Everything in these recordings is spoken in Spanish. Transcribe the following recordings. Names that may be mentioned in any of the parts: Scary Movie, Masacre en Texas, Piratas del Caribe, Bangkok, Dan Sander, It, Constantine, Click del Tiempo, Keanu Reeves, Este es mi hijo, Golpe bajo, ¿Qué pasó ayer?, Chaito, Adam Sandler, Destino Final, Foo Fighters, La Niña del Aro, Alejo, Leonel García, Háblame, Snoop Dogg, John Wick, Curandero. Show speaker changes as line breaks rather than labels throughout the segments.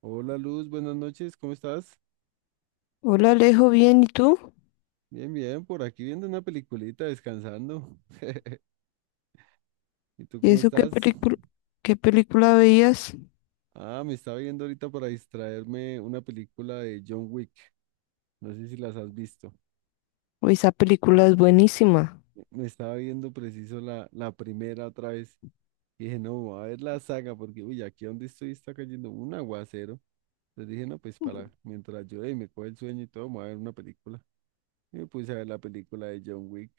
Hola Luz, buenas noches, ¿cómo estás?
Hola Alejo, bien, ¿y tú?
Bien, bien, por aquí viendo una peliculita, descansando. ¿Y tú
¿Y
cómo
eso qué
estás?
película, qué película veías?
Ah, me estaba viendo ahorita para distraerme una película de John Wick, no sé si las has visto.
Uy, esa película es buenísima.
Me estaba viendo preciso la primera otra vez. Y dije, no, voy a ver la saga, porque uy, aquí donde estoy está cayendo un aguacero. Entonces dije, no, pues para, mientras yo y me coge el sueño y todo, me voy a ver una película. Y me puse a ver la película de John Wick,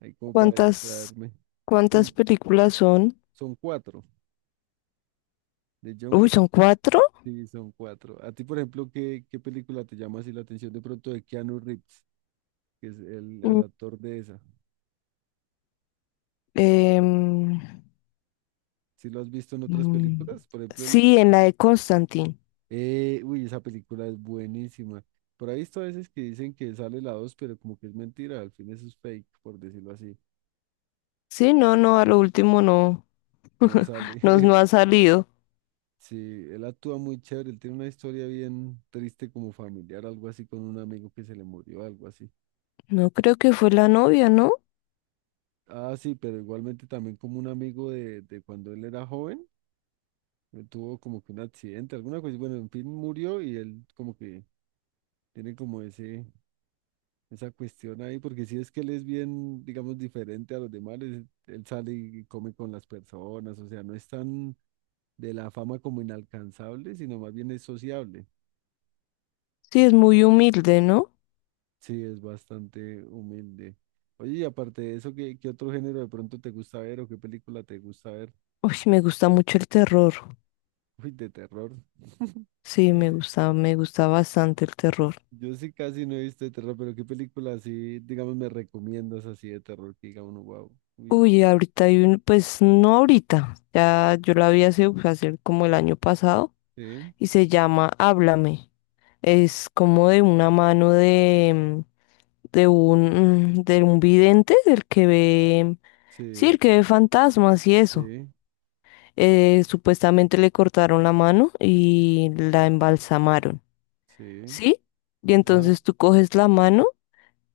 ahí como para
¿Cuántas,
distraerme.
cuántas
Son,
películas son?
son cuatro. De John
Uy,
Wick,
¿son cuatro?
sí, son cuatro. A ti, por ejemplo, ¿qué película te llama así la atención de pronto de Keanu Reeves, que es el
Mm.
actor de esa?
Em,
¿Sí lo has visto en otras
mm,
películas? Por ejemplo,
sí, en la de Constantine.
uy, esa película es buenísima. Por ahí he visto a veces que dicen que sale la dos, pero como que es mentira, al fin eso es fake, por decirlo así.
Sí, no, no, a lo último no,
No
no,
sale.
no ha salido.
Sí, él actúa muy chévere, él tiene una historia bien triste como familiar, algo así con un amigo que se le murió, algo así.
No creo que fue la novia, ¿no?
Ah, sí, pero igualmente también como un amigo de cuando él era joven tuvo como que un accidente, alguna cosa, bueno, en fin, murió y él como que tiene como esa cuestión ahí, porque si es que él es bien, digamos, diferente a los demás, él sale y come con las personas, o sea, no es tan de la fama como inalcanzable, sino más bien es sociable.
Sí, es muy humilde, ¿no?
Sí, es bastante humilde. Oye, y aparte de eso, ¿qué otro género de pronto te gusta ver o qué película te gusta ver?
Uy, me gusta mucho el terror.
Uy, de terror.
Sí, me gusta bastante el terror.
Yo sí casi no he visto de terror, pero qué película así, digamos, me recomiendas así de terror que diga uno, wow. Uy,
Uy, ahorita hay un, pues no ahorita, ya yo la vi hace como el año pasado
sí,
y se llama Háblame. Es como de una mano de un vidente, del que ve, sí,
sí,
el que ve fantasmas y eso.
sí,
Supuestamente le cortaron la mano y la embalsamaron,
sí,
¿sí? Y
ajá.
entonces tú coges la mano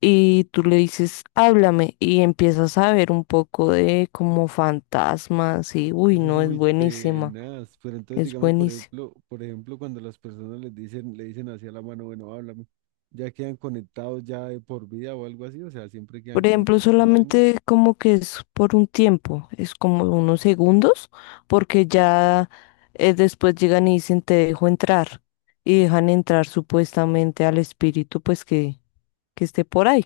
y tú le dices, háblame, y empiezas a ver un poco de como fantasmas y, uy, no, es
Uy,
buenísima,
tenaz. Pero entonces,
es
digamos, por
buenísima.
ejemplo, por ejemplo, cuando las personas les dicen, le dicen así a la mano, bueno, háblame, ya quedan conectados ya de por vida o algo así, o sea, siempre quedan
Por
como
ejemplo,
con esa vaina.
solamente como que es por un tiempo, es como unos segundos, porque ya después llegan y dicen, te dejo entrar, y dejan entrar supuestamente al espíritu, pues que esté por ahí.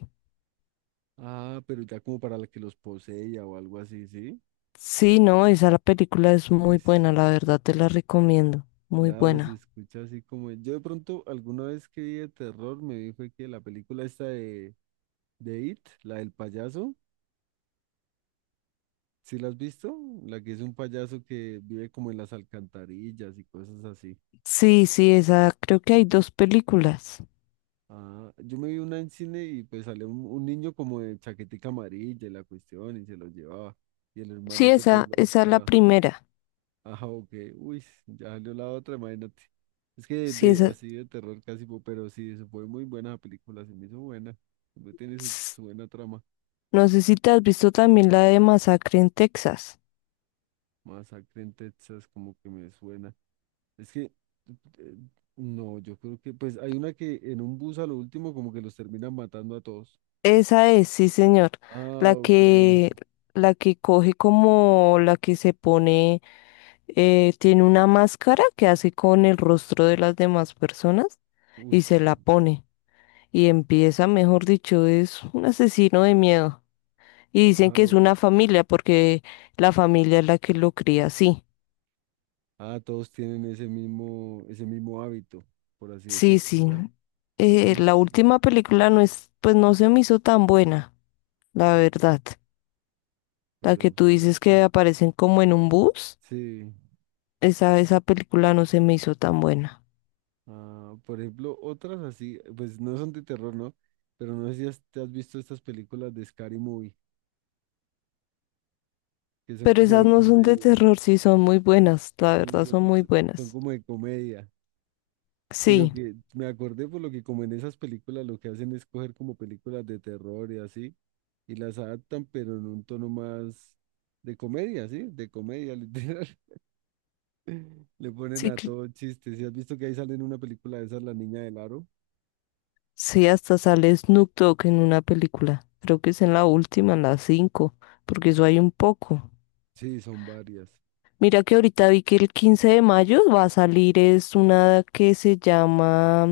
Ah, pero ya como para la que los posea o algo así, ¿sí?
Sí, no, esa la película es muy
Uy,
buena, la verdad te la recomiendo, muy
claro, se
buena.
escucha así como... Yo de pronto alguna vez que vi de terror me dijo que la película esta de It, la del payaso, ¿sí la has visto? La que es un payaso que vive como en las alcantarillas y cosas así.
Sí, sí, esa, creo que hay dos películas.
Ah, yo me vi una en cine y pues salió un niño como de chaquetica amarilla y la cuestión y se lo llevaba y el
Sí,
hermanito pues
esa,
lo
esa es la
buscaba.
primera.
Ajá, ok. Uy, ya salió la otra, imagínate. Es que
Sí, esa.
así de terror casi, pero sí, eso fue muy buena la película, se me hizo buena. Siempre tiene
ts-
su buena trama.
No sé si te has visto también la de Masacre en Texas.
Masacre en Texas, como que me suena. Es que, eh, no, yo creo que, pues hay una que en un bus a lo último como que los terminan matando a todos.
Esa es, sí, señor.
Ah,
La
ok.
que, la que coge como la que se pone, tiene una máscara que hace con el rostro de las demás personas
Uy,
y se la pone. Y empieza, mejor dicho, es un asesino de miedo. Y dicen que es
wow.
una familia porque la familia es la que lo cría así.
Ah, todos tienen ese mismo hábito, por así
Sí,
decirlo,
sí.
¿será? Uy,
La última película no es, pues no se me hizo tan buena, la verdad. La que
pero
tú dices
fuerte.
que aparecen como en un bus,
Sí.
esa película no se me hizo tan buena.
Ah, por ejemplo, otras así, pues no son de terror, ¿no? Pero no sé si te has visto estas películas de Scary Movie, que son
Pero
como de
esas no son de
comedia.
terror, sí son muy buenas, la
Sí,
verdad
sí,
son muy
Son
buenas.
como de comedia. Sino
Sí,
que me acordé por lo que como en esas películas lo que hacen es coger como películas de terror y así, y las adaptan, pero en un tono más de comedia, ¿sí? De comedia, literal. Le ponen
sí,
a todo chistes. ¿Sí has visto que ahí sale en una película de esas, La Niña del Aro?
sí, hasta sale Snoop Dogg en una película. Creo que es en la última, en la 5, porque eso hay un poco.
Sí, son varias.
Mira que ahorita vi que el 15 de mayo va a salir es una que se llama,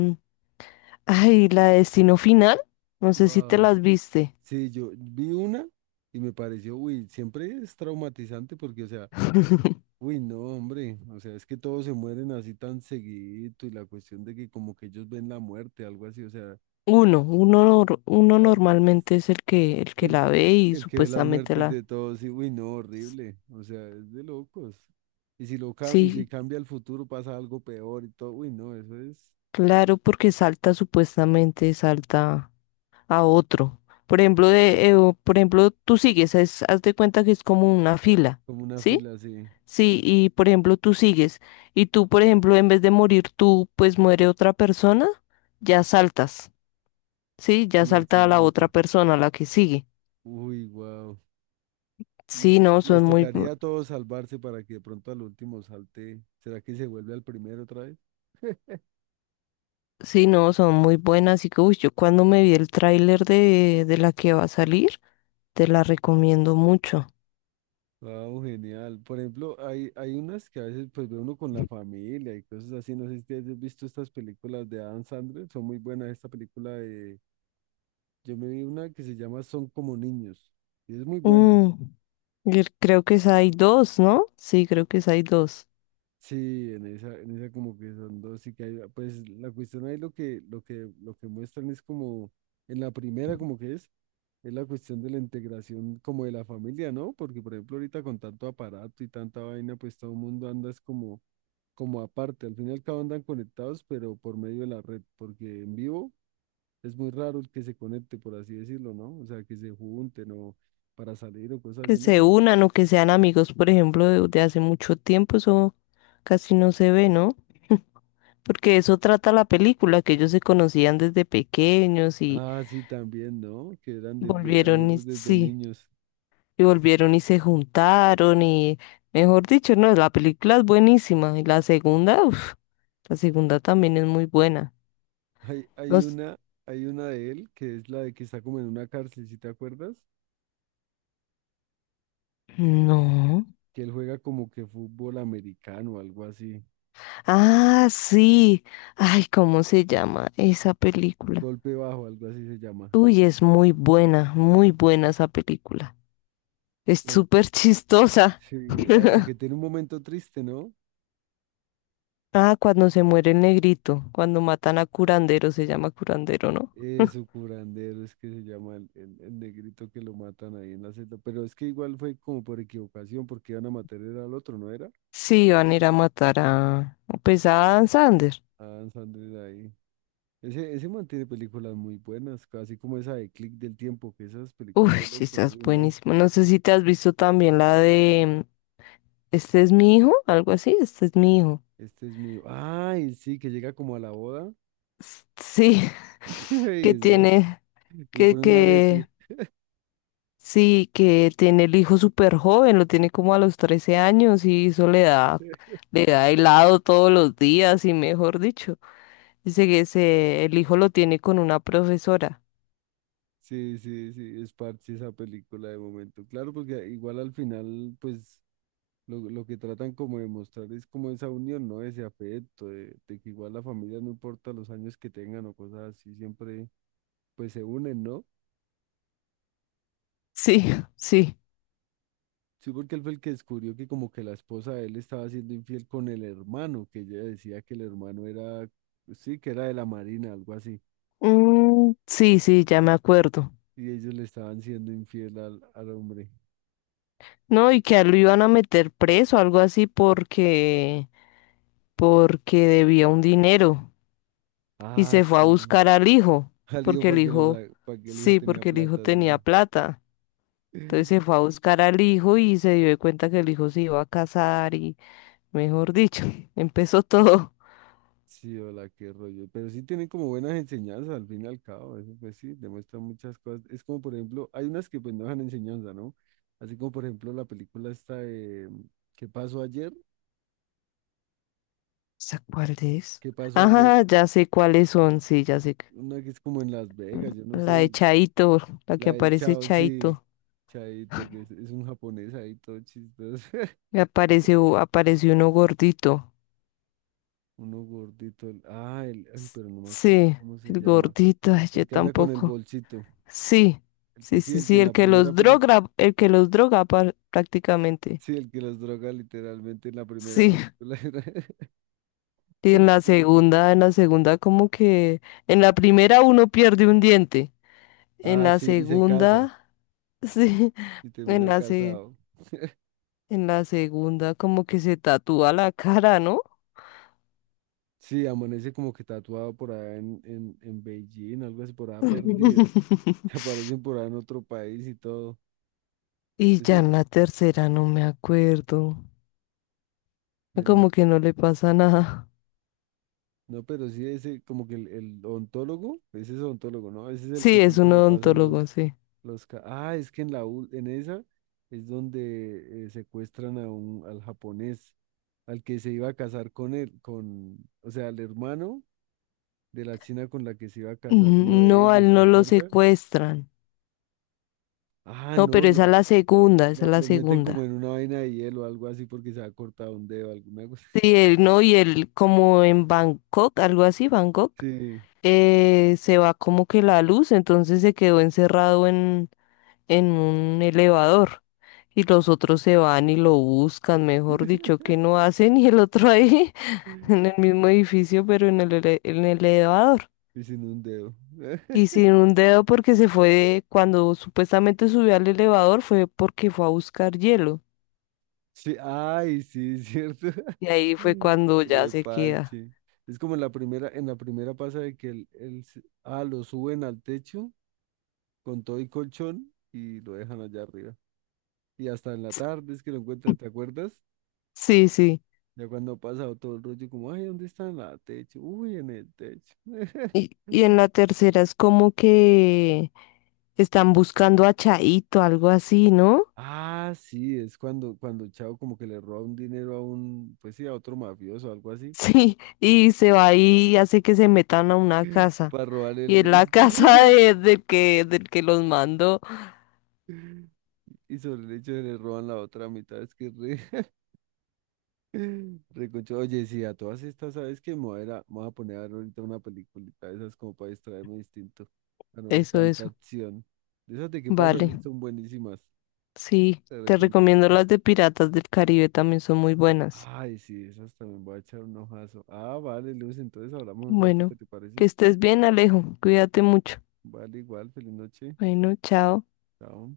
ay, la de Destino Final, no sé si te
Wow.
las viste.
Sí, yo vi una y me pareció, uy, siempre es traumatizante porque, o sea, uy, no, hombre, o sea, es que todos se mueren así tan seguidito y la cuestión de que como que ellos ven la muerte, algo así, o sea,
Uno, uno, nor- uno
ah,
normalmente es el que
el,
la ve y
el que ve las
supuestamente
muertes
la...
de todos, y uy, no, horrible, o sea, es de locos. Y si lo y si
Sí,
cambia el futuro pasa algo peor y todo, uy, no, eso es
claro, porque salta supuestamente, salta a otro. Por ejemplo, tú sigues, haz de cuenta que es como una fila,
como una
¿sí?
fila así.
Sí, y por ejemplo, tú sigues, y tú, por ejemplo, en vez de morir tú, pues muere otra persona, ya saltas, ¿sí? Ya
Y el
salta a la otra
siguiente,
persona, a la que sigue.
uy, wow. Y
Sí, no,
les
son muy,
tocaría
bu-
a todos salvarse para que de pronto al último salte. ¿Será que se vuelve al primero otra vez?
sí, no, son muy buenas. Y que, uy, yo cuando me vi el tráiler de la que va a salir, te la recomiendo mucho.
Wow, genial. Por ejemplo, hay unas que a veces pues ve uno con la familia y cosas así. No sé si ustedes han visto estas películas de Adam Sandler, son muy buenas. Esta película de, yo me vi una que se llama Son como niños y es muy buena.
Mm, y creo que esa hay dos, ¿no? Sí, creo que esa hay dos.
Sí, en esa como que son dos y que hay, pues la cuestión ahí lo que, lo que muestran es como en la primera como que es. Es la cuestión de la integración como de la familia, ¿no? Porque, por ejemplo, ahorita con tanto aparato y tanta vaina, pues todo el mundo anda es como aparte. Al fin y al cabo andan conectados, pero por medio de la red, porque en vivo es muy raro el que se conecte, por así decirlo, ¿no? O sea, que se junten o para salir o cosas
Que
así
se
nomás.
unan o que sean amigos, por ejemplo, de hace mucho tiempo, eso casi no se ve, ¿no? Porque eso trata la película, que ellos se conocían desde pequeños y
Ah, sí, también, ¿no? Que eran desde
volvieron, y,
amigos desde
sí.
niños.
Y volvieron y se juntaron y, mejor dicho, no, la película es buenísima. Y la segunda también es muy buena.
Hay, hay
Los...
una, hay una de él que es la de que está como en una cárcel, ¿si te acuerdas?
No.
Que él juega como que fútbol americano o algo así.
Ah, sí. Ay, ¿cómo se llama esa película?
Golpe bajo, algo así se llama.
Uy, es muy buena esa película. Es
Bueno,
súper chistosa.
sí, aunque tiene un momento triste, ¿no?
Ah, cuando se muere el negrito, cuando matan a Curandero, se llama Curandero, ¿no?
Eso, curandero, es que se llama el negrito que lo matan ahí en la celda. Pero es que igual fue como por equivocación, porque iban a matar era al otro, ¿no era?
Sí, van a ir a matar pues a Dan Sander.
A Adam Sandler ahí. Ese man tiene películas muy buenas, así como esa de Click del Tiempo, que esas películas
Uy,
de
sí,
locos,
estás
uy, no.
buenísimo. No sé si te has visto también la de Este es mi hijo, algo así, este es mi hijo.
Este es mío. Ay, sí, que llega como a la boda
Sí,
y,
que tiene,
y le
que,
pone un
que,
arete.
sí, que tiene el hijo súper joven, lo tiene como a los 13 años y eso le da, le da helado todos los días y mejor dicho. Dice que ese, el hijo lo tiene con una profesora.
Sí, sí, sí, es parte esa película de momento. Claro, porque igual al final, pues lo que tratan como de mostrar es como esa unión, ¿no? Ese afecto, de que igual la familia no importa los años que tengan o cosas así, siempre pues se unen, ¿no?
Sí, sí.
Sí, porque él fue el que descubrió que como que la esposa de él estaba siendo infiel con el hermano, que ella decía que el hermano era, sí, que era de la marina, algo así,
Mm, sí, sí, ya me acuerdo.
y ellos le estaban siendo infiel al hombre.
No, y que a él lo iban a meter preso, algo así, porque debía un dinero. Y
Ah,
se fue a
sí.
buscar al hijo,
Al hijo
porque el
para que, los,
hijo,
para que el hijo
sí,
tenía
porque el hijo
plata,
tenía
sí.
plata. Entonces se fue a buscar al hijo y se dio de cuenta que el hijo se iba a casar y, mejor dicho, empezó todo.
Sí, hola, qué rollo. Pero sí tienen como buenas enseñanzas al fin y al cabo. Eso pues sí, demuestra muchas cosas. Es como, por ejemplo, hay unas que pues no dejan enseñanza, ¿no? Así como, por ejemplo, la película esta de ¿Qué pasó ayer?
¿Esa cuál es?
¿Qué pasó ayer?
Ajá, ya sé cuáles son, sí, ya sé.
Una que es como en Las Vegas, yo no
La
sé.
de Chaito, la
La
que
de
aparece
Chao, sí.
Chaito.
Chaito, que es un japonés ahí todo chistoso.
Y aparece uno gordito.
Uno gordito. Ah, el, ay, pero no me acuerdo
Sí,
cómo se
el
llama.
gordito, ay,
El
yo
que anda con el
tampoco.
bolsito.
Sí,
El que
sí,
sí,
sí,
el que
sí,
en la primera película.
el que los droga prácticamente.
Sí, el que los droga literalmente en la primera
Sí,
película era
y en la
ese, güey.
segunda, en la segunda como que, en la primera uno pierde un diente, en
Ah,
la
sí, y se casa,
segunda, sí,
y
en
termina
la se-
casado.
en la segunda como que se tatúa la cara, ¿no?
Sí, amanece como que tatuado por allá en Beijing, algo así, por allá perdido. Que aparecen por allá en otro país y todo.
Y ya
Ese,
en la tercera no me acuerdo,
en la-
como que no le pasa nada.
no, pero sí, ese como que el ontólogo, ese es ontólogo, ¿no? Ese es el que
Sí, es
siempre
un
le pasan
odontólogo, sí.
los... Ah, es que en la, en esa es donde secuestran a un, al japonés. Al que se iba a casar con él, con, o sea, al hermano de la china con la que se iba a casar uno de
No, a
ellos,
él
¿te
no lo
acuerdas?
secuestran.
Ah,
No,
no,
pero esa es la segunda, esa es la
lo meten como
segunda.
en una vaina de hielo o algo así porque se ha cortado un dedo, alguna cosa.
Sí, él no, y él como en Bangkok, algo así, Bangkok,
Sí,
se va como que la luz, entonces se quedó encerrado en un elevador. Y los otros se van y lo buscan, mejor dicho, que no hacen, y el otro ahí en el mismo edificio, pero en el elevador.
y sin un dedo.
Y sin un dedo porque se fue, cuando supuestamente subió al elevador fue porque fue a buscar hielo.
Sí, ay, sí, es cierto.
Y ahí fue cuando ya
Qué
se queda.
parche. Es como en la primera pasa de que ah, lo suben al techo con todo y colchón y lo dejan allá arriba. Y hasta en la tarde es que lo encuentran, ¿te acuerdas?
Sí, sí.
Ya cuando ha pasado todo el rollo, como, ay, ¿dónde está en la techo? Uy, en el techo.
Y en la tercera es como que están buscando a Chaito, algo así, ¿no?
Ah, sí, es cuando, cuando el chavo como que le roba un dinero a un, pues sí, a otro mafioso o algo así,
Sí, y se va ahí y hace que se metan a una casa.
para robarle el
Y es la
resto.
casa del que los mandó.
Y sobre el hecho de le roban la otra mitad, es que re, re Oye, sí, a todas estas, ¿sabes qué? Me voy a, me voy a poner a ver ahorita una peliculita de esas como para distraerme distinto, para no ver
Eso,
tanta
eso.
acción. De esas de qué pasó ayer
Vale.
son buenísimas,
Sí,
te
te recomiendo
recomiendo.
las de Piratas del Caribe, también son muy buenas.
Ay, sí, esas también voy a echar un ojazo. Ah, vale, Luz, entonces hablamos un ratico,
Bueno,
¿te
que
parece?
estés bien, Alejo. Cuídate mucho.
Vale, igual, feliz noche.
Bueno, chao.
Chao.